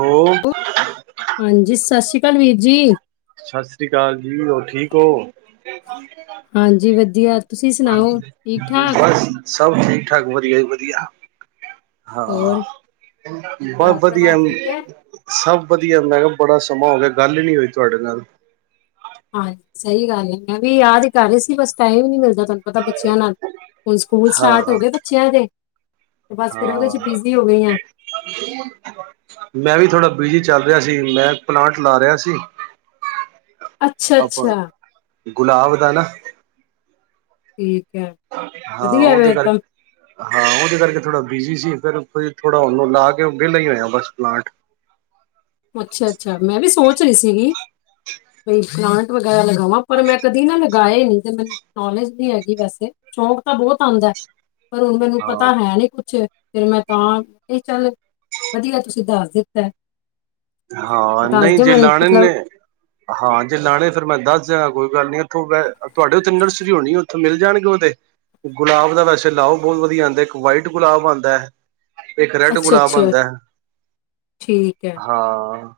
ਹੋ ਹਾਂਜੀ ਸ ਸ਼੍ਰੀ ਕਾਲ ਵੀਰ ਜੀ ਸ ਸ੍ਰੀ ਕਾਲ ਜੀ ਹੋਰ ਠੀਕ ਹੋ? ਹਾਂਜੀ ਵਧੀਆ ਤੁਸੀਂ ਸੁਣਾਓ ਠੀਕ [unintelligible] ਠਾਕ ਬਸ ਸਭ ਠੀਕ ਠਾਕ ਵਧੀਆ ਜੀ ਵਧੀਆ ਹਾਂ ਹੋਰ ਬ ਘਰ ਵਧੀਆ ਪਰਿਵਾਰ ਠੀਕ ਹੈ [unintelligible] ਸਭ ਵਧੀਆ ਮੈਂ ਕਿਹਾ ਬੜਾ ਸਮਾਂ ਹੋ ਗਿਆ ਗੱਲ ਨੀ ਹੋਈ ਤੁਹਾਡੇ ਨਾਲ ਹਾਂ ਸਹੀ ਗੱਲ ਐ ਮੈਂ ਵੀ ਯਾਦ ਹੀ ਕਰ ਰਹੀ ਸੀ ਬਸ ਟਾਈਮ ਹੀ ਨੀ ਮਿਲਦਾ ਤੁਹਾਨੂੰ ਪਤਾ ਬੱਚਿਆਂ ਨਾਲ ਹੁਣ ਸਕੂਲ ਸਟਾਰਟ ਹੋ ਹਾਂ ਗੇ ਬੱਚਿਆਂ ਦੇ ਬਸ ਫੇਰ ਉਹਦੇ ਚ ਬਿਜ਼ੀ ਹੋ ਗਈ ਹਾਂ ਹ [unintelligible] ਮੈਂ ਵੀ ਥੋੜ੍ਹਾ ਬਿਜੀ ਚੱਲ ਰਿਹਾ ਸੀ' ਮੈਂ ਪਲਾਂਟ ਲਾ ਰਿਹਾ ਸੀ ਅੱਛਾ ਆਪਾਂ ਅੱਛਾ ਗੁਲਾਬ ਦਾ ਨਾ ਠੀਕ ਹੈ ਹਾਂ ਵਧੀਆ ਉਹਦੇ ਫਿਰ ਕਰ ਤਾਂ ਹਾਂ ਉਹਦੇ ਕਰਕੇ ਥੋੜਾ ਬਿਜੀ ਸੀ ਫਿਰ ਕੋਈ ਥੋੜ੍ਹਾ ਉਹਨੂੰ ਲਾ ਕੇ ਬਸ ਵੇਲ਼ਾ ਹੀ ਹੋਇਆ ਬਸ ਪਲਾਂਟ ਅੱਛਾ ਅੱਛਾ ਮੈਂ ਵੀ ਸੋਚ ਰਹੀ ਸੀਗੀ ਬਈ ਪਲਾਂਟ ਵਗੈਰਾ ਲਗਾਵਾਂ ਪਰ ਮੈਂ ਕਦੀ ਨਾ ਲਗਾਏ ਨੀ ਤੇ ਮੈ ਨੌਲੇਜ ਨਹੀਂ ਹੈਗੀ ਵੈਸੇ ਸ਼ੌਂਕ ਤਾਂ ਬਹੁਤ ਆਉਂਦਾ ਪਰ ਹੁਣ ਮੈਨੂੰ ਪਤਾ ਹਾਂ ਹੈ ਨੀ ਕੁਛ ਫਿਰ ਮੈਂ ਤਾਂ ਚੱਲ ਵਧੀਆ ਤੁਸੀਂ ਦੱਸ ਦਿੱਤਾ ਐ ਹਾਂ ਨਹੀਂ ਜੇ ਲਾਣੇ ਨੇ ਮਤਲਬ ਹਾਂ ਜੇ ਲਾਣੇ ਫੇਰ ਮੈਂ ਦੱਸ ਦਗਾ ਕੋਈ ਗੱਲ ਨ ਉੱਥੋਂ ਤੁਹਾਡੇ ਉੱਥੇ ਨਰਸਰੀ ਹੋਣੀ ਉੱਥੇ ਮਿਲ ਜਾਣਗੇ ਉਹਦੇ ਗੁਲਾਬ ਦਾ ਵੈਸੇ ਲਾਓ ਬਹੁਤ ਵਧੀਆ ਆਉਦੇ ਇੱਕ ਵਾਈਟ ਗੁਲਾਬ ਆਂਦਾ ਹੈ ਅੱਛਾ ਅੱਛਾ ਠੀਕ ਐ। ਹਾਂ।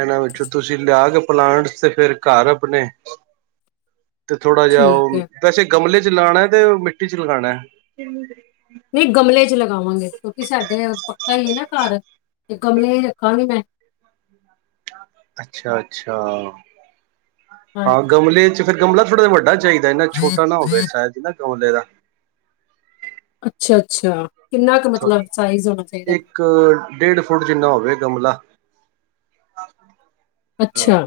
ਇਹਨਾਂ ਵਿੱਚੋਂ ਤੁਸੀਂ ਲਿਆ ਕੇ ਪਲਾਂਟਸ ਤੇ ਫਿਰ ਘਰ ਆਪਣੇ ਤੇ ਥੋੜਾ ਜਿਹਾ ਠੀਕ ਉਹ, ਹੈ ਵੈਸੇ ਗਮਲੇ ਚ ਲਾਣਾ ਤੇ ਮਿੱਟੀ ਚ ਲਗਾਣਾ ਐ ਨਹੀਂ ਗਮਲੇ ਚ ਲਗਾਵਾਂਗੇ ਕਿਉਂਕਿ ਸਾਡੇ ਪੱਕਾ ਹੀ ਹੈ ਨਾ ਘਰ ਤੇ ਗਮਲੇ ਚ ਰੱਖਾਂਗੀ ਮੈਂ [inaudible] ਅੱਛਾ-ਅੱਛਾ। ਹਾਂ ਗਮਲੇ ਚ ਫੇਰ ਗਮਲਾ ਥੋੜ੍ਹਾ ਵੱਡਾ ਚਾਹੀ ਇੰਨਾ ਛੋਟਾ ਨਾ ਹੋਵੇ ਹਾਂਜੀ ਸ਼ਾਇਦ ਨਾ ਗਮਲੇ ਦਾ ਅੱਛਾ ਅੱਛਾ ਕਿੰਨਾ ਕ ਮਤਲਬ ਸਾਈਜ਼ ਹੋਣਾ ਚਾਹੀਦਾ। ਇੱਕ-ਡੇਢ ਫੁੱਟ ਜਿੰਨਾ ਹੋਵੇ ਗਮਲਾ। ਹਾਂ। [unintelligible] ਅੱਛਾ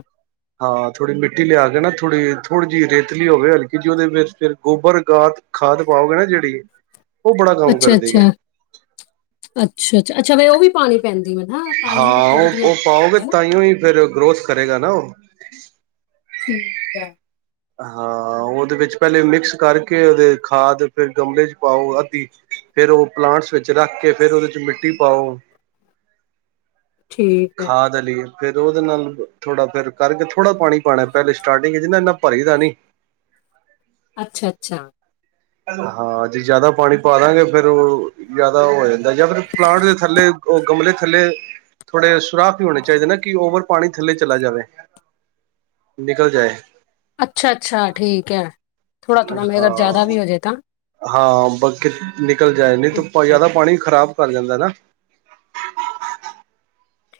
ਹਾਂ ਥੋੜ੍ਹੀ ਮਿੱਟੀ ਲਿਆ ਕੇ ਨਾ, ਥੋੜ੍ਹੀ ਥੋੜੀ ਜਿਹੀ ਰੇਤਲੀ ਹੋਵੇ ਹਲਕੀ ਜਹੀ। ਉਹਦੇ ਵਿੱਚ ਫਿਰ ਗੋਬਰ ਗਾਤ ਖਾਦ ਪਾਓਗੇ ਨਾ ਜਿਹੜੀ ਉਹ ਬੜਾ ਕੰਮ ਕਰਦੀ ਹੈ ਅੱਛਾ-ਅੱਛਾ, ਅੱਛਾ-ਅੱਛਾ-ਅੱਛਾ ਫੇਰ ਉਹ ਵੀ ਪਾਣੀ ਪੈਂਦੀ ਮਤ ਹਾਂ ਉਹ ਉਹ ਪਾਓਗੇ ਤਾਂਹੀਓ, ਹੀ ਫੇਰ ਗਰੋਥ ਕਰੇਗਾ ਨਾ ਉਹ ਠੀਕ ਐ। ਹਾਂ ਉਹਦੇ ਵਿੱਚ ਪਹਿਲੇ ਮਿਕਸ ਕਰਕੇ ਉਹਦੇ, ਖਾਦ ਫੇਰ ਗਮਲੇ ਚ ਪਾਓ ਅੱਧੀ ਫੇਰ ਉਹ ਪਲਾਂਟਸ ਵਿੱਚ ਰੱਖ ਕੇ ਫੇਰ ਉਹਦੇ ਚ ਮਿੱਟੀ ਪਾਓ। ਠੀਕ ਏ। ਖਾਦ ਲਈਏ ਫੇਰ ਉਹਦੇ ਨਾਲ ਥੋੜਾ ਫੇਰ ਕਰਕੇ ਥੋੜਾ ਪਾਣੀ ਪਾਉਣਾ, ਪਹਿਲੇ ਸਟਾਰਟਿੰਗ ਜਾ ਨਾ ਇਨਾ ਭਰੀ ਦਾ ਨੀ। ਅੱਛਾ-ਅੱਛਾ। ਹਾਂ ਜੇ ਜਿਆਦਾ ਪਾਣੀ ਪਾ ਦਾਂਗੇ ਫੇਰ ਉਹ ਜ਼ਿਆਦਾ ਹੋ ਜਾਂਦਾ ਜਾਂ ਫਿਰ ਪਲਾਂਟ ਦੇ ਥੱਲੇ, ਉਹ ਗਮਲੇ ਥੱਲੇ ਥੋੜੇ ਸੁਰਾਖ ਵੀ ਹੋਣੇ ਚਾਹੀਦੇ, ਨਾ ਕਿ ਓਵਰ ਪਾਣੀ ਥੱਲੇ ਚਲਾ ਜਾਵੇ। ਨਿਕਲ ਜਾਏ। ਅੱਛਾ-ਅੱਛਾ, ਠੀਕ ਐ, ਥੋੜ੍ਹਾ-ਥੋੜ੍ਹਾ ਮੇ ਅਗਰ ਜ਼ਿਆਦਾ ਹਾਂ ਵੀ ਹੋ ਜਾਏ ਤਾਂ ਹਾਂ ਬਕ ਨਿਕਲ ਜਾਏ ਨਾ ਠੀਕ ਹੈ ਜ਼ਿਆਦਾ ਪਾਣੀ ਖ਼ਰਾਬ ਕਰ ਜਾਂਦਾ ਨਾ।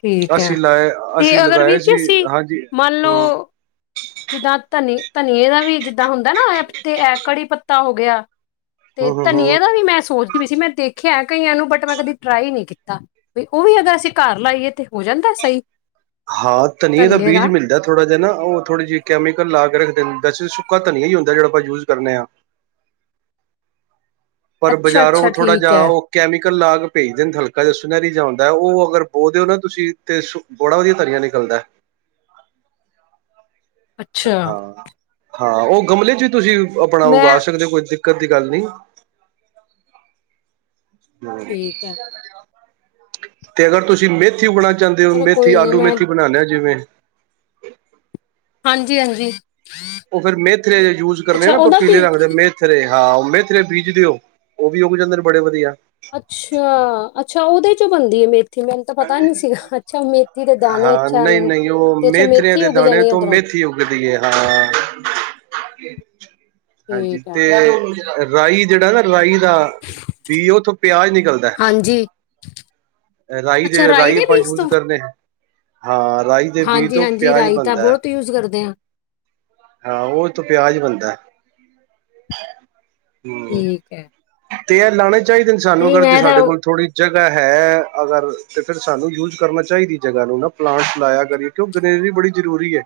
ਠੀਕ ਹੈ ਅਸੀਂ ਲਾਏ, ਤੇ ਅਸੀਂ ਅਗਰ ਲਗਾਏ ਵੀਰ ਜੀ ਸੀ, ਅਸੀਂ ਹਾਂਜੀ, ਮੰਨ ਹੂੰ ਲਓ ਜਿੱਦਾਂ ਧਨੀ ਧਨੀਏ ਦਾ ਵੀ ਜਿੱਦਾਂ ਹੁੰਦਾ, ਨਾ ਇਹ ਤੇ ਇਹ ਕੜੀ ਪੱਤਾ ਹੋ ਗਿਆ। ਤੇ ਹਮ ਹਮ ਹਮ ਧਨੀਏ ਦਾ ਵੀ ਮੈਂ ਸੋਚਦੀ ਵੀ ਸੀ, ਮੈਂ ਦੇਖਿਆ ਕਈ ਇਹਨੂੰ ਬਟ ਮੈਂ ਕਦੀ ਟਰਾਈ ਨਹੀਂ ਕੀਤਾ। ਬ ਉਹ ਵੀ ਅਗਰ ਅਸੀਂ ਘਰ ਲਾਈਏ ਤੇ ਹੋ ਜਾਂਦਾ ਸਹੀ। ਹਾਂ ਧਨੀਏ ਦਾ ਬੀਜ ਮਿਲਦਾ। ਥੋੜਾ ਜੀ ਨਾ ਉਹ ਥੋੜਾ ਕੈਮੀਕਲ ਦਾ ਕੇ ਰੱਖਦੇ ਵੈਸੇ ਸੁੱਕਾ ਧਨੀਆ ਹੀ ਹੁੰਦਾ, ਜਿਹੜਾ ਆਪਾਂ ਯੂਜ ਕਰੇ ਹਾਂ। ਪਰ ਅੱਛਾ ਬਾਜ਼ਾਰੋਂ ਅੱਛਾ ਥੋੜ੍ਹਾ ਠੀਕ ਜਿਹਾ, ਹੈ ਉਹ ਕੈਮੀਕਲ ਲਾਗ ਭੇਜਦੇ ਨੇ ਹਲਕਾ ਜਾ ਸੁਨਹਿਰੀ ਜਿਹਾ ਹੁੰਦਾ, ਉਹ ਅਗਰ ਬੋਹ ਦਿਓ ਨਾ ਤੁਸੀਂ ਤੇ ਬੜਾ ਵਧੀਆ ਧਨੀਆ ਨਿਕਲਦਾ। ਅੱਛਾ ਹਾਂ-ਹਾਂ, ਉਹ ਗਮਲੇ ਚ ਵੀ ਤੁਸੀਂ ਆਪਣਾ ਮੈਂ ਉਗਾ ਸਕਦੇ ਹੋ, ਕੋਈ ਦਿੱਕਤ ਦੀ ਗੱਲ ਨਹੀ। ਠੀਕ ਹੈ ਤੇ ਅਗਰ ਤੁਸੀਂ ਮਿੱਤ ਮੇਥੀ ਉਗਾਣਾ ਚਾਦੇ ਹੋ, ਚਲੋ ਮੇਥੀ ਕੋਈ ਨੀ ਆਲੂ ਮੈਂ ਮੇਥੀ ਬਣਾਏ ਆ ਲਿਆ ਜਿਵੇਂ ਹਾਂਜੀ-ਹਾਂਜੀ। ਉਹ ਫੇਰ ਮੇਥਰੇ ਯੂਜ ਕਰਨੇ ਨਾ ਉਹਦਾ ਪੀਲੇ ਕੀ ਰੱਖਦੇ ਮ ਥਰੇ ਹਾਂ ਮੇਥਰੇ ਬੀਜ ਦਿਓ, ਉਹ ਵੀ ਉੱਗ ਜਾਂਦੇ ਨੇ ਬੜੇ ਵਧੀਆ। ਅੱਛਾ-ਅੱਛਾ, ਉਹਦੇ ਚੋ ਬਣਦੀ ਹੈ ਮੇਥ ਥ ਮੈਨੂੰ ਤਾਂ ਪਤਾ ਹੀ ਨੀ ਸੀਗਾ ਅੱਛਾ, ਮੇਥੀ ਦੇ ਦਾਣੇ ਹਾਂ ਅੱਛਾ ਨਹੀਂ ਨੂੰ ਨਹੀਂ ਤੇ ਅੱਛਾ ਮੇਥੀ ਉੱਗ ਜਾਣੀ ਉੱਧਰੋਂ ਵਧੀਏ ਹਾਂ ਹਾਂਜੀ ਠੀਕ ਹੈ ਤੇ ਰਾਈ ਜਿਹੜਾ ਨਾ ਰਾਈ ਦਾ ਬੀ ਉਥੋਂ ਪਿਆਜ ਨਿਕਲਦਾ। ਹਾਂਜੀ ਹੈ ਰਾਈ ਦੇ ਅੱਛਾ ਰਾਈ, ਆਪਾਂ ਬੀਜ ਯੂਜ ਤੋਂ ਕਰਨੇ ਹਾਂ ਰਾਈ। ਦੇ ਬੀ ਹਾਂਜੀ ਤੋਂ ਹਾਂਜੀ ਪਿਆਜ਼ ਰਾਈ ਤਾਂ ਬਣਦਾ ਏ। ਬਹੁਤ ਯੂਜ਼ ਕਰਦੇ ਆ ਹਾਂ ਉਹ ਤੋਂ ਪਿਆਜ ਬਣਦਾ। ਹੂੰ, ਠੀਕ ਹੈ ਤੇ ਇਹ ਲਾਣੇ ਚਾਹੀਦੇ ਨੇ ਸਾਨੂੰ ਨਹੀਂ ਅਗਰ ਜੇ ਮੈਂ ਤਾਂ ਸਾਡੇ ਉਹ- ਕੋਲ ਥੋੜ੍ਹੀ ਜਗ੍ਹਾ ਹੈ। ਅਗਰ ਤੇ ਫਿਰ ਸਾਨੂੰ ਯੂਜ ਕਰਨਾ ਚਾਹੀਦੀ, ਜਗਾ ਨੂੰ ਨਾ ਪਲਾਂਟਸ ਲਾਇਆ ਕਰੀ ਕਿਉਂਕਿ ਗਰੀਨਰੀ ਬੜੀ ਜ਼ਰੂਰੀ ਹੈ।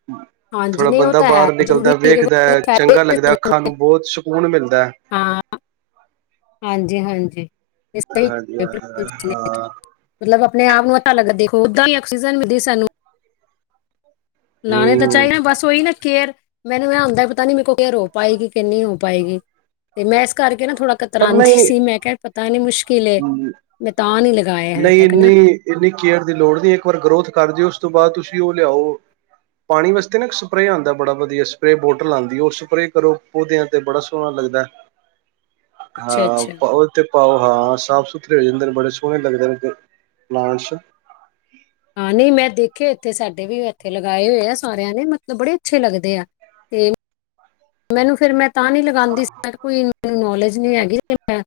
[unintelligible] ਹਾਂਜੀ ਥੋੜ੍ਹਾ ਨਹੀਂ ਉਹ ਬੰਦਾ ਤਾਂ ਹੈ ਬਾਹਰ ਜ਼ਰੂਰੀ ਨਿਕਲਦੈ ਹੈ ਕਿਉਂਕਿ ਉਹਦੇ ਵੇਖਦਾ, ਫਾਇਦੇ ਚੰਗਾ ਲੱਗਦਾ ਅੱਖਾਂ ਨੂੰ ਬਹੁਤ ਸਕੂਨ ਮਿਲਦਾ। ਹਾਂ ਹਾਂਜੀ-ਹਾਂਜੀ ਸਹੀ, ਹਾਂਜੀ ਕਿਹਾ ਬਿਲਕੁਲ ਸਹੀ ਕਿਹਾ। ਹਾਂ ਮਤਲਬ ਆਪਣੇ ਆਪ ਨੂੰ ਉਸ ਹਾਲਤ ਵਿੱਚ ਦੇਖੋ, ਓਦਾਂ ਹੀ ਆਕਸੀਜਨ ਮਿਲਦੀ ਸਾਨੂੰ ਲਾਣੇ ਤਾਂ, ਹਮ ਚਾਹੀਏ ਬਸ ਉਹੀ ਨਾ ਕੇਅਰ ਮੈਨੂੰ ਇਹ ਹੁੰਦਾ, ਹੀ ਪਤਾ ਨੀ ਮੇਰੇ ਕੋਲੋਂ ਕੇਅਰ ਹੋ ਪਾਏਗੀ, ਕਿ ਨਹੀ ਹੋ ਪਾਏਗੀ। ਤੇ ਮੈਂ ਇਸ ਕਰਕੇ ਨਾ ਥੋੜਾ ਪਰ ਕਤਰਾਉਂਦੀ ਨਹੀਂ ਸੀ, ਮੈਂ ਕਿਹਾ ਪਤਾ ਨੀ ਮੁਸ਼ਕਿਲ ਕਿਲੇ ਮੈਂ ਤਾਂ ਨੀ ਲਗਾਾਇਆ ਹਲੇੇ ਨਹੀਂ ਤੱਕ ਇੰਨੀ ਨਾ, ਇੰਨੀ ਕੇਅਰ ਦੀ ਲੋੜ ਨਹੀਂ ਇੱਕ ਵਾਰ ਗਰੋਥ ਕਰਦੇਓ, ਉਸ ਤੋਂ ਬਾਅਦ ਤੁਸੀਂ ਉਹ ਲਿਆਓ। ਪਾਣੀ ਵਾਸਤੇ ਨਾ ਇੱਕ ਸਪਰੇਅ ਆਉਂਦਾ ਬੜਾ ਵਧੀਆ ਸਪਰੇ ਬੋਟਲ ਆਉਂਦੀ ਉਹ ਸਪਰੇਅ ਕਰੋ, ਪੌਦਿਆਂ ਤੇ ਬੜਾ ਸੋਹਣਾ ਲੱਗਦਾ। ਅੱਛਾ ਹਾਂ, ਅੱਛਾ ਪਾਓ ਤੇ ਪਾਓ ਹਾਂ। ਸਾਫ ਸੁਥਰੇ ਹੋ ਜਾਂਦੇ ਨੇ, ਬੜੇ ਸੋਹਣੇ ਲਗਦੇ ਨੇ ਪਲਾਂਟਸ ਹਾਂ, ਨਈ ਮੈਂ ਦੇਖੇ ਏਥੇ, ਸਾਡੇ ਵੀ ਏਥੇ ਲਗਾਏ ਹੋਏ ਆ ਸਾਰੇਆਂ ਨੇ, ਮਤਲਬ ਬੜੇ ਅੱਛੇ ਲੱਗਦੇ ਆ। ਤੇ ਮੈਨੂੰ ਫੇਰ ਮੈਂ ਤਾਂ ਨਈ ਲਗਾਂਦੀ ਸੀ, ਮੈਂ ਕੇਆ ਕੋਈ ਮੈਨੂੰ ਨੌਲੇਜ ਨਈ ਹੈਗੀ, ਤੇ ਮੈਂ,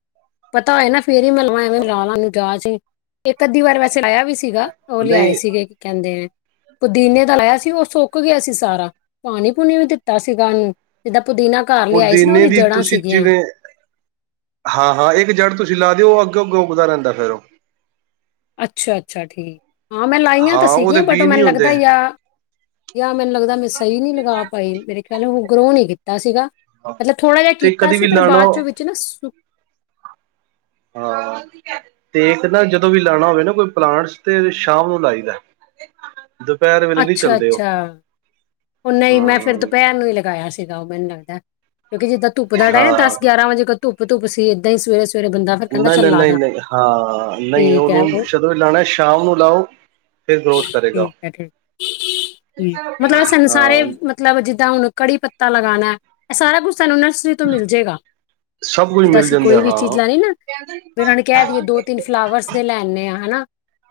ਪਤਾ ਹੋਏ ਨਾ ਫੇਰ ਈ ਮੈਂ ਲਵਾਂ, ਐਵੇਂ ਲਾਲਾ ਨੂੰ ਜਾਚ ਈ ਏਕ ਅੱਧੀ ਵਾਰ ਵੈਸੇ ਲਾਇਆ ਵੀ ਸੀਗਾ, ਉਹ ਲਿਆਏ ਨਹੀਂ ਸੀਗੇ, ਕੀ ਕੈਂਦੇ ਨੇ? ਪੁਦੀਨੇ ਦਾ ਲਾਇਆ ਸੀ, ਉਹ ਸੁੱਕ ਗਿਆ ਸੀ ਸਾਰਾ, ਪਾਣੀ ਪੂਣੀ ਵੀ ਦਿੱਤਾ ਸੀਗਾ, ਅਨ ਜਿੱਦਾਂ ਪੁਦੀਨਾ ਪੁਦੀਨੇ ਦੀ ਤੁਸੀਂ ਸੀਗੀਆਂ ਜਿਵੇਂ ਹਾਂ-ਹਾਂ ਏਕ ਜੜ੍ਹ ਤੁਸੀਂ ਲਾ ਦਿਓ, ਔਹ ਅੱਗੋਂ-ਅੱਗੋਂ ਉੱਗਦਾ ਰਹਿੰਦਾ ਫੇਰ ਔਹ। ਅੱਛਾ-ਅੱਛਾ ਠੀਕ, ਹਾਂ ਮੈਂ ਲਾਈਆਂ ਤੇ ਹਾਂ ਉਹਦੇ ਸੀਗੀਆਂ ਬਟ ਔ ਬੀਅ ਨਹੀਂ ਮੈਨੂੰ ਲੱਗਦਾ ਹੁੰਦੇ ਯਾ ਯਾ ਮੈਨੂੰ ਲੱਗਦਾ, ਮੈਂ ਸਈ ਨਈ ਲਗਾ ਪਾਈ, ਮੇਰੇ ਖਿਆਲ ਨਾਲ ਓ ਗਰੋ ਨਈ ਕੀਤਾ ਸੀਗਾ। ਮਤਲਬ ਥੋੜਾ ਜੇਹਾ ਤੇ ਕੀਤਾ ਕਦੇ ਸੀ, ਵੀ ਪਰ ਲਾਣਾ ਬਾਅਦ ਚੋਂ ਵਿੱਚ ਨਾ ਸੁੱਕ ਹਾਂ, ਤੇ ਇੱਕ ਨਾ ਜਦੋਂ ਵੀ ਲਾਣਾ ਹੋਵੇ ਨਾ ਕੋਈ ਪਲਾਂਟਸ, ਤੇ ਸ਼ਾਮ ਨੂੰ ਲਾਈ ਦਾ। ਦਪੈਰ ਵੇਲੇ ਨਈ ਚੱਲਦੇ ਔਹ। ਅੱਛਾ-ਅੱਛਾ ਉਹ ਨਈ, ਮੈਂ ਫਿਰ ਦੁਪੈਰ ਨੂੰ ਈ ਲਗਾਇਆ ਸੀਗਾ, ਉਹ ਮੈਨੂੰ ਲੱਗਦਾ ਏ, ਕਿਉਂਕਿ ਜਿੱਦਾਂ ਤੁੱਪ ਦਾ ਟੈਮ, ਹਾਂ ਦਸ ਗਿਆਰਾਂ ਵਜੇ ਕ ਤੁੱਪ-ਤੁੱਪ ਸੀ, ਏਦਾਂ ਈ ਸਵੇਰੇ-ਸਵੇਰੇ ਬੰਦਾ ਫਿਰ ਕਹਿੰਦਾ ਚੱਲ ਲਾ ਦਾ। ਨਈ-ਨਈ-ਨਈ-ਨਈ ਹਾਂ, ਨਈ ਠੀਕ ਉਹਨੂੰ ਹੈ ਉਹ ਜਦੋਂ ਵੀ ਲਾਣਾ ਏ, ਸ਼ਾਮ ਨੂੰ ਲਾਓ। ਫੇਰ ਗਰੋਥ ਕਰੇਗਾ। ਠੀਕ ਹੈ ਠੀਕ ਠੀਕ ਮਤਲਬ [unintelligible] ਸਾਨੂੰ ਸਾਰੇ ਮਤਲਬ ਜਿੱਦਾਂ ਹੁਣ ਕੜੀ ਪੱਤਾ ਲਗਾਣਾ ਐ, ਏਹ ਸਾਰਾ ਕੁਛ ਸਾਨੂੰ ਨਸ਼ ਤੋਂ ਮਿਲ ਜੇਗਾ। ਸਭ ਕੁਝ ਜਿੱਦਾਂ ਮਿਲ ਅਸੀਂ ਜਾਂਦਾ ਕੋਈ ਵੀ ਹਾਂ ਚੀਜ਼ ਲੈਣੀ ਨਾ, ਵੀ ਉਨਾਂ ਨੂੰ ਕੇਹ ਦੀਏ ਦੋ ਤਿੰਨ ਫਲਾਵਰਸ ਦੇ ਲੈੇ ਆਨੇ ਆਂ ਹਨਾ,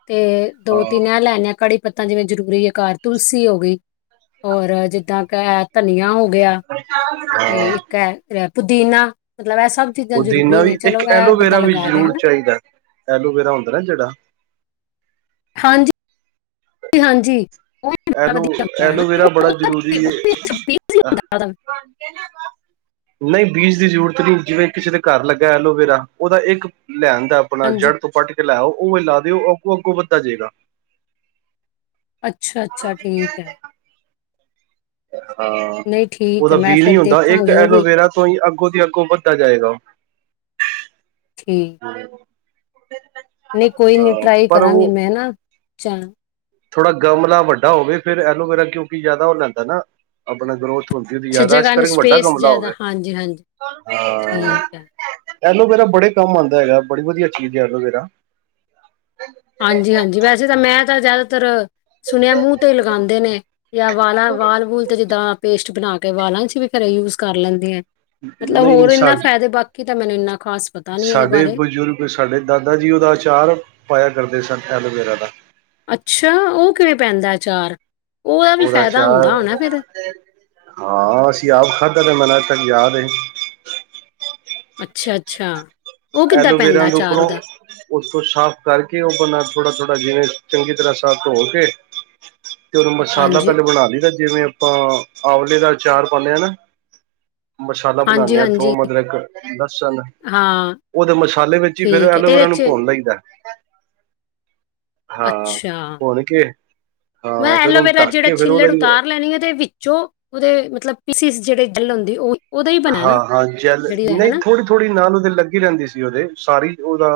ਤੇ ਦੋ ਹਾਂ ਤਿੰਨ ਏਹ ਲੈੇ ਆਨੇ ਆਂ ਕੜੀ ਪੱਤਾ ਜਿਵੇਂ ਜ਼ਰੂਰੀ ਏ ਕਾਰ, ਤੁਲਸੀ ਹੋ ਗਈ। ਹੋਰ ਜਿੱਦਾਂ ਕ ਏਹ ਤਨੀਆ ਹੋ ਗਿਆ। ਤੇ ਹਾਂ ਇੱਕ ਐ ਰੇ ਪੁਦੀਨਾ, ਮਤਲਬ ਏਹ ਸਭ ਚੀਜ਼ਾਂ ਪੁਦੀਨਾ ਜ਼ਰੂਰੀ ਨੇ ਵੀ, ਚਲੋ ਇੱਕ ਇਹ ਬੰਦਾ ਐਲੋਵੇਰਾ ਵੀ ਲਗਾ ਲਿਆ ਜਰੂਰ ਹਨਾ ਚਾਹੀਦਾ ਏ, ਐਲੋਵੇਰਾ ਹੁੰਦਾ ਨਾ ਜੇੜਾ ਹਾਂਜੀ। ਹਾਂਜੀ। ਉਹ ਵੀ ਬੜਾ ਐਲੋ, ਵਧੀਆ ਹੁੰਦਾ ਹੈ ਨਾ ਐਲੋਵੀਰਾ ਬੜਾ ਉਹਦਾ ਜਰੂਰੀ ਕੀ- ਉਹ ਏ ਵੀ ਸਪੀਸ ਹੀ ਅਹ ਹੁੰਦਾ ਉਹਦਾ ਨਈ, ਬੀਜ ਦੀ ਜਰੂਰਤ ਨਈ, ਜਿਵੇਂ ਕਿਸੇ ਦੇ ਕਾਰ ਲੱਗਾ ਐਲੋਵੀਰਾ, ਔਦਾ ਇੱਕ ਲੈਣ ਦਾ। ਅਪਣਾ ਹਾਂਜੀ ਜੜ ਤੋਂ ਪੱਟ ਕੇ ਲੈ ਆਓ, ਉਵੇਂ ਲਾ ਦਿਓ, ਓ ਅੱਗੋਂ-ਅੱਗੋਂ ਵਦਾ ਜਾਏਗਾ। ਅੱਛਾ-ਅੱਛਾ, ਠੀਕ ਏ। ਹਾਂ, ਨਹੀਂ ਠੀਕ ਔਦਾ ਹੈ ਮੈਂ ਬੀ ਨੀ ਫਿਰ ਹੁੰਦਾ, ਏਕ ਦੇਖਾਂਗੀ ਉਹ ਵੀ ਐਲੋਵੇਰਾ ਤੋਂ ਈ ਅੱਗੋਂ ਦੀ ਅੱਗੋਂ ਵੱਦਾ ਜਾਏਗਾ ਉਹ। ਠੀਕ। [unintelligible] ਨਈ ਕੋਈ ਨੀ, ਟਰਾਈ ਪਰ ਕਰਾਂਗੀ ਉਹ ਮੈਂ ਨਾ, ਜਾ ਥੋੜਾ ਗਮਲਾ ਵੱਡਾ ਹੋਵੇ, ਫਿਰ ਐਲੋਵੇਰਾ ਕਿਉਂਕਿ ਯਾਅਦਾ ਓ ਲੈਂਦਾ ਨਾ, ਅਪਣਾ ਗਰੋਥ। ਹੁਣ ਫਿਰ ਅੱਛਾ ਯਾਦਾ ਛ ਜਗ੍ਹਾ ਨੂੰ [unintelligible] ਵੱਡਾ ਸਪੇਸ ਗਮਲਾ ਜ਼ਿਆਦਾ ਹੋਵੇ, ਹਾਂਜੀ ਹਾਂਜੀ ਹਾਂ। [unintelligible] ਠੀਕ ਹੈ ਐਲੋਵੇਰਾ ਬੜੇ ਕੰਮ ਆਉਂਦਾ ਹੈਗਾ। ਬੜੀ ਵਧੀਆ ਚੀਜ਼ ਏ ਐਲੋਵੇਰਾ। ਹਾਂਜੀ-ਹਾਂਜੀ, ਵੈਸੇ ਤੇ ਮੈਂ ਤਾਂ ਜਾਦਾਤਰ, ਸੁਣਿਆ ਮੂੰਹ ਤੇ ਈ ਲਗਾਂਦੇ ਨੇ। ਯਾ ਵਾਲਾਂ, ਵਾਲ ਵੂਲ ਤੇ ਜਿੱਦਾਂ ਪੇਸਟ ਬਣਾ ਕੇ, ਵਾਲਾਂ ਚ ਵੀ ਘਰੇ ਯੂਜ ਕਰ ਲੈਂਦੇ ਐ? ਮਤਲਬ ਨਹੀਂ ਨਹੀਂ ਹੋਰ ਸਾ ਇੰਨਾ ਫਾਇਦੇ, ਬਾਕੀ ਤਾਂ ਮੈਨੂੰ ਇੰਨਾ ਖ਼ਾਸ ਪਤਾ ਨੀ ਇਹਦੇ ਸਾਡੇ ਬਾਰੇ ਬਜ਼ੁਰਗ, ਸਾਡੇ ਦਾਦਾ ਜੀ ਔਦਾ ਆਚਾਰ ਪਾਇਆ ਕਰਦੇ ਸਨ, ਐਲੋਵੇਰਾ ਦਾ। ਅੱਛਾ, ਔਹ ਕਿਵੇਂ ਪੈਂਦਾ ਅਚਾਰ? ਔਅਵਾ ਵੀ ਉਹਦਾ ਫ਼ੈਦਾ ਹੁੰਦਾ ਅਚਾਰ ਹੋਣਾ ਫਿਰ? ਹਾਂ, ਅਸੀਂ ਆਪ ਖਾਧਾ ਦਾ ਏ, ਮੈਨੂੰ ਅੱਜ ਤੱਕ ਯਾਦ ਐ। ਅੱਛਾ-ਅੱਛਾ। ਐਲੋਵੀਰਾ ਨੂੰ ਉੱਪਰੋਂ ਉਤੋਂ ਸਾਫ਼ ਕਰਕੇ, ਉਹ ਅਪਣਾ ਥੋੜ੍ਹਾ-ਥੋੜ੍ਹਾ ਜਿਵੇਂ ਚੰਗੀ ਤਰ੍ਹਾਂ ਸਾਫ਼ ਧੋ ਕੇ ਫਿਰ ਮਸਾਲਾ ਹਾਂਜੀ ਪੈਲੇ ਬਣਾ ਲਈਦਾ ਏ, ਜਿਵੇਂ ਅਪਾਂ ਆਂਵਲੇ ਦਾ ਅਚਾਰ ਪਾਣੇ ਆ ਨਾ। ਮਸਾਲਾ ਹਾਂਜੀ ਬਣਾਣੇ ਆ ਹਾਂਜੀ ਥੋਮ, ਅਦਰਕ, ਲਸਣ ਹਾਂ। ਉਹਦੇ ਮਸਾਲੇ ਵਿੱਚ ਹੀ ਫੇਰ ਠੀਕ ਹੈ ਤੇ ਇਹਦੇ ਐਲੋਵੇਰਾ ਨੂੰ 'ਚ ਭੁੰਨ ਲਈਦਾ। ਹਾਂ ਅੱਛਾ ਉਹ ਕ ਮੈਂ ਐਲੋਵੇਰਾ, ਜਿਹੜਾ ਛਿੱੜ ਉਤਾਰ ਲੈਣੀ ਆਦੇ ਵਿੱਚੋਂ ਉਹਦੇ ਮਤਲਬ ਪੀਸੀਜ ਜਿਹੜੇ ਜਲ ਹੁੰਦੀ ਉਹ ਉਹਦਾ ਹੀ ਬਣਾ ਨਾ ਹਾਂ-ਹਾਂ ਜੈਲ ਜਿਹੜੀ ਹੈ ਨਹੀਂ ਹਨਾ ਥੋੜ੍ਹੀ-ਥੋੜ੍ਹੀ ਨਾਲ ਉਹਦੇ ਲੱਗੀ ਰਹਿੰਦੀ ਸੀ, ਉਹਦੇ ਸਾਰੀ ਉਹਦਾ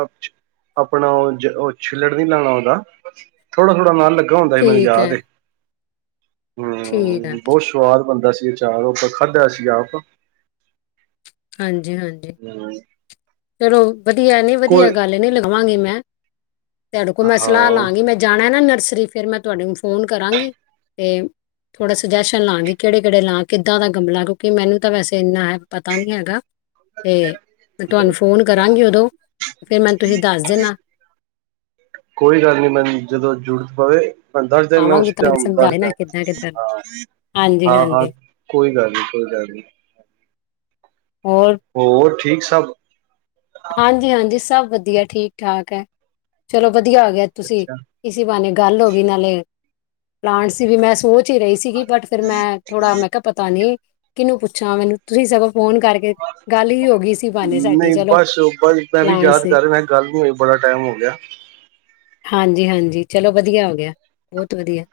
ਆਪਣਾ ਉਹ ਉਹ ਛਿੱਲੜ ਨਹੀਂ ਲਾਉਣਾ, ਉਹਦਾ ਥੋੜਾ-ਥੋੜਾ ਨਾ ਲੱ ਹੁੰਦਾ ਸੀ ਮੈਨੂੰ ਠੀਕ ਯਾਦ ਹੈ ਐ ਠੀਕ ਆ ਸਵਾਦ ਬਣਦਾ ਸੀ, ਚਾਰ ਆਪ ਖਾਧਾ ਸੀ ਆਪ ਹਾਂਜੀ-ਹਾਂਜੀ, [unintelligible] ਚਲੋ ਵਧੀਆ ਨੀ ਵਧੀਆ ਕੋਈ ਗੱਲ ਨੀ ਲਿਖਵਾਂਗੀ, ਮੈਂ'ਤੁਹਾਡੇ ਕੋਲ ਮੈਂ ਸਲਾਹ ਹਾਂ ਲਾਗੀ ਮੈਂ ਜਾਣਾ ਨਾ ਨਰਸਰੀ ਫਿਰ, ਮੈਂ ਤੁਹਾਡੇ ਫੋਨ ਕਰਾਂਗੀ ਤੇ ਥੋੜਾ ਸੁਜੈਸ਼ਨ ਲਾਗੀ ਕਿਹੜੇ-ਕਿਹੜੇ ਲਾ, ਕਿੱਦਾਂ ਦਾ ਗਮਲਾ ਕਿਉਂਕਿ ਮੈਨੂੰ ਤਾਂ ਵੈਸੇ ਇੰਨਾ ਹੈ ਪਤਾ ਨੀ ਹੈਗਾ ਅਤੇ ਮੈਂ ਤੁਹਾਨੂੰ ਫੋਨ ਕਰਾਂਗੀ, ਉਦੋਂ ਫਿਰ ਮੈਂਨੂੰ ਤੁਸੀਂ ਦੱਸ ਦੇਣਾ ਕੋਈ ਗੱਲ ਨਹੀ, ਮੈਨੂੰ ਜਦੋਂ ਜੂਰਤ ਪਵੇ ਆਵਾਂਗੀ ਤਾਂ ਮੈਨੂੰ ਸਮਝਾ ਦੇਣਾ ਕਿੱਦਾਂ ਕਿੱਦਾਂ [unintelligible] ਹਾਂਜੀ ਹਾਂ-ਹਾਂ ਹਾਂਜੀ ਕੋਈ ਗੱਲ ਨਹੀਂ, ਕੋਈ ਗੱਲ ਨਹੀਂ ਹੋਰ ਹੋਰ ਠੀਕ ਸਭ ਹਾਂਜੀ-ਹਾਂਜੀ, ਸਭ ਵਧੀਆ ਠੀਕ ਠਾਕ ਹੈ, ਚਲੋ ਵਧੀਆ ਆ ਗਿਆ ਤੁਸੀਂ ਅੱਛਾ ਇਸ ਬਾਨੇ ਗੱਲ ਹੋ ਗਈ ਨਾਲੇ' ਪਲਾਂਟ ਦੀ ਵੀ ਮੈਂ ਸੋਚ ਹੀ ਰਹੀ ਸੀਗੀ, ਬਟ ਫੇਰ ਮੈਂ ਥੋੜਾ ਮੈਂ ਕਿਹਾ ਪਤਾ ਨੀ ਕਿਹਨੂੰ ਪੁੱਛਾਂ ਮੈਨੂੰ ਤੁਸੀਂ ਸਗੋਂ ਫੋਨ ਕਰਕੇ ਗੱਲ ਹੀ ਹੋ ਗਈ ਸੀ, ਬੇ ਸਾਡੀ ਨਹੀਂ ਚਲੋ ਬਸ ਮੈਂ ਵੀ ਪਲਾਂਟਸ ਯਾਦ ਦੀ ਕਰ ਰਿਹਾ, ਗੱਲ ਨੂੰ ਬੜਾ ਟਾਈਮ ਹੋ ਗਿਆ। ਹਾਂਜੀ-ਹਾਂਜੀ ਚਲੋ ਵਧੀਆ ਹੋ ਗਿਆ, ਬਹੁਤ ਵਧੀਆ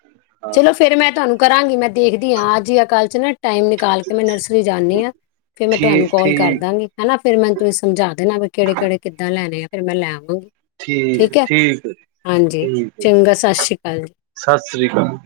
ਹਾਂ ਚਲੋ ਫੇਰ ਮੈਂ ਤੁਹਾਨੂੰ ਕਰਾਂਗੀ ਮੈਂ ਦੇਖਦੀ, ਹਾਂ ਅੱਜ ਆ ਕੱਲ ਚ ਨਾ ਟਾਈਮ ਨੇ ਨਿਕਾਲ ਕੇ ਮੈਂ ਨਰਸਰੀ ਜਾਂਦੀ ਹਾਂ, ਫੇਰ ਮੈਂ ਤੁਹਾਨੂੰ ਠੀਕ ਕਾਲ ਕਰ ਠੀਕ ਦਾਂਗੀ ਹਨਾ ਫੇਰ ਮੈ ਤੁੰ ਸਮਝਾ ਇਨ੍ਹਾਂ ਨੂੰ ਕਿੜੇ-ਕਿੜੇ ਕਿੱਦਾਂ ਲੈਣੇ, ਆ ਫੇਰ ਮੈਂ ਲੇ ਆਵਾਂਗੀ ਠੀਕ ਹੈ, ਹਾਜੀ ਠੀਕ ਚੰਗਾ ਸਤਿ ਸ੍ਰੀ ਅਕਾਲ ਜੀ। ਸਤਿ ਸ੍ਰੀ ਅਕਾਲ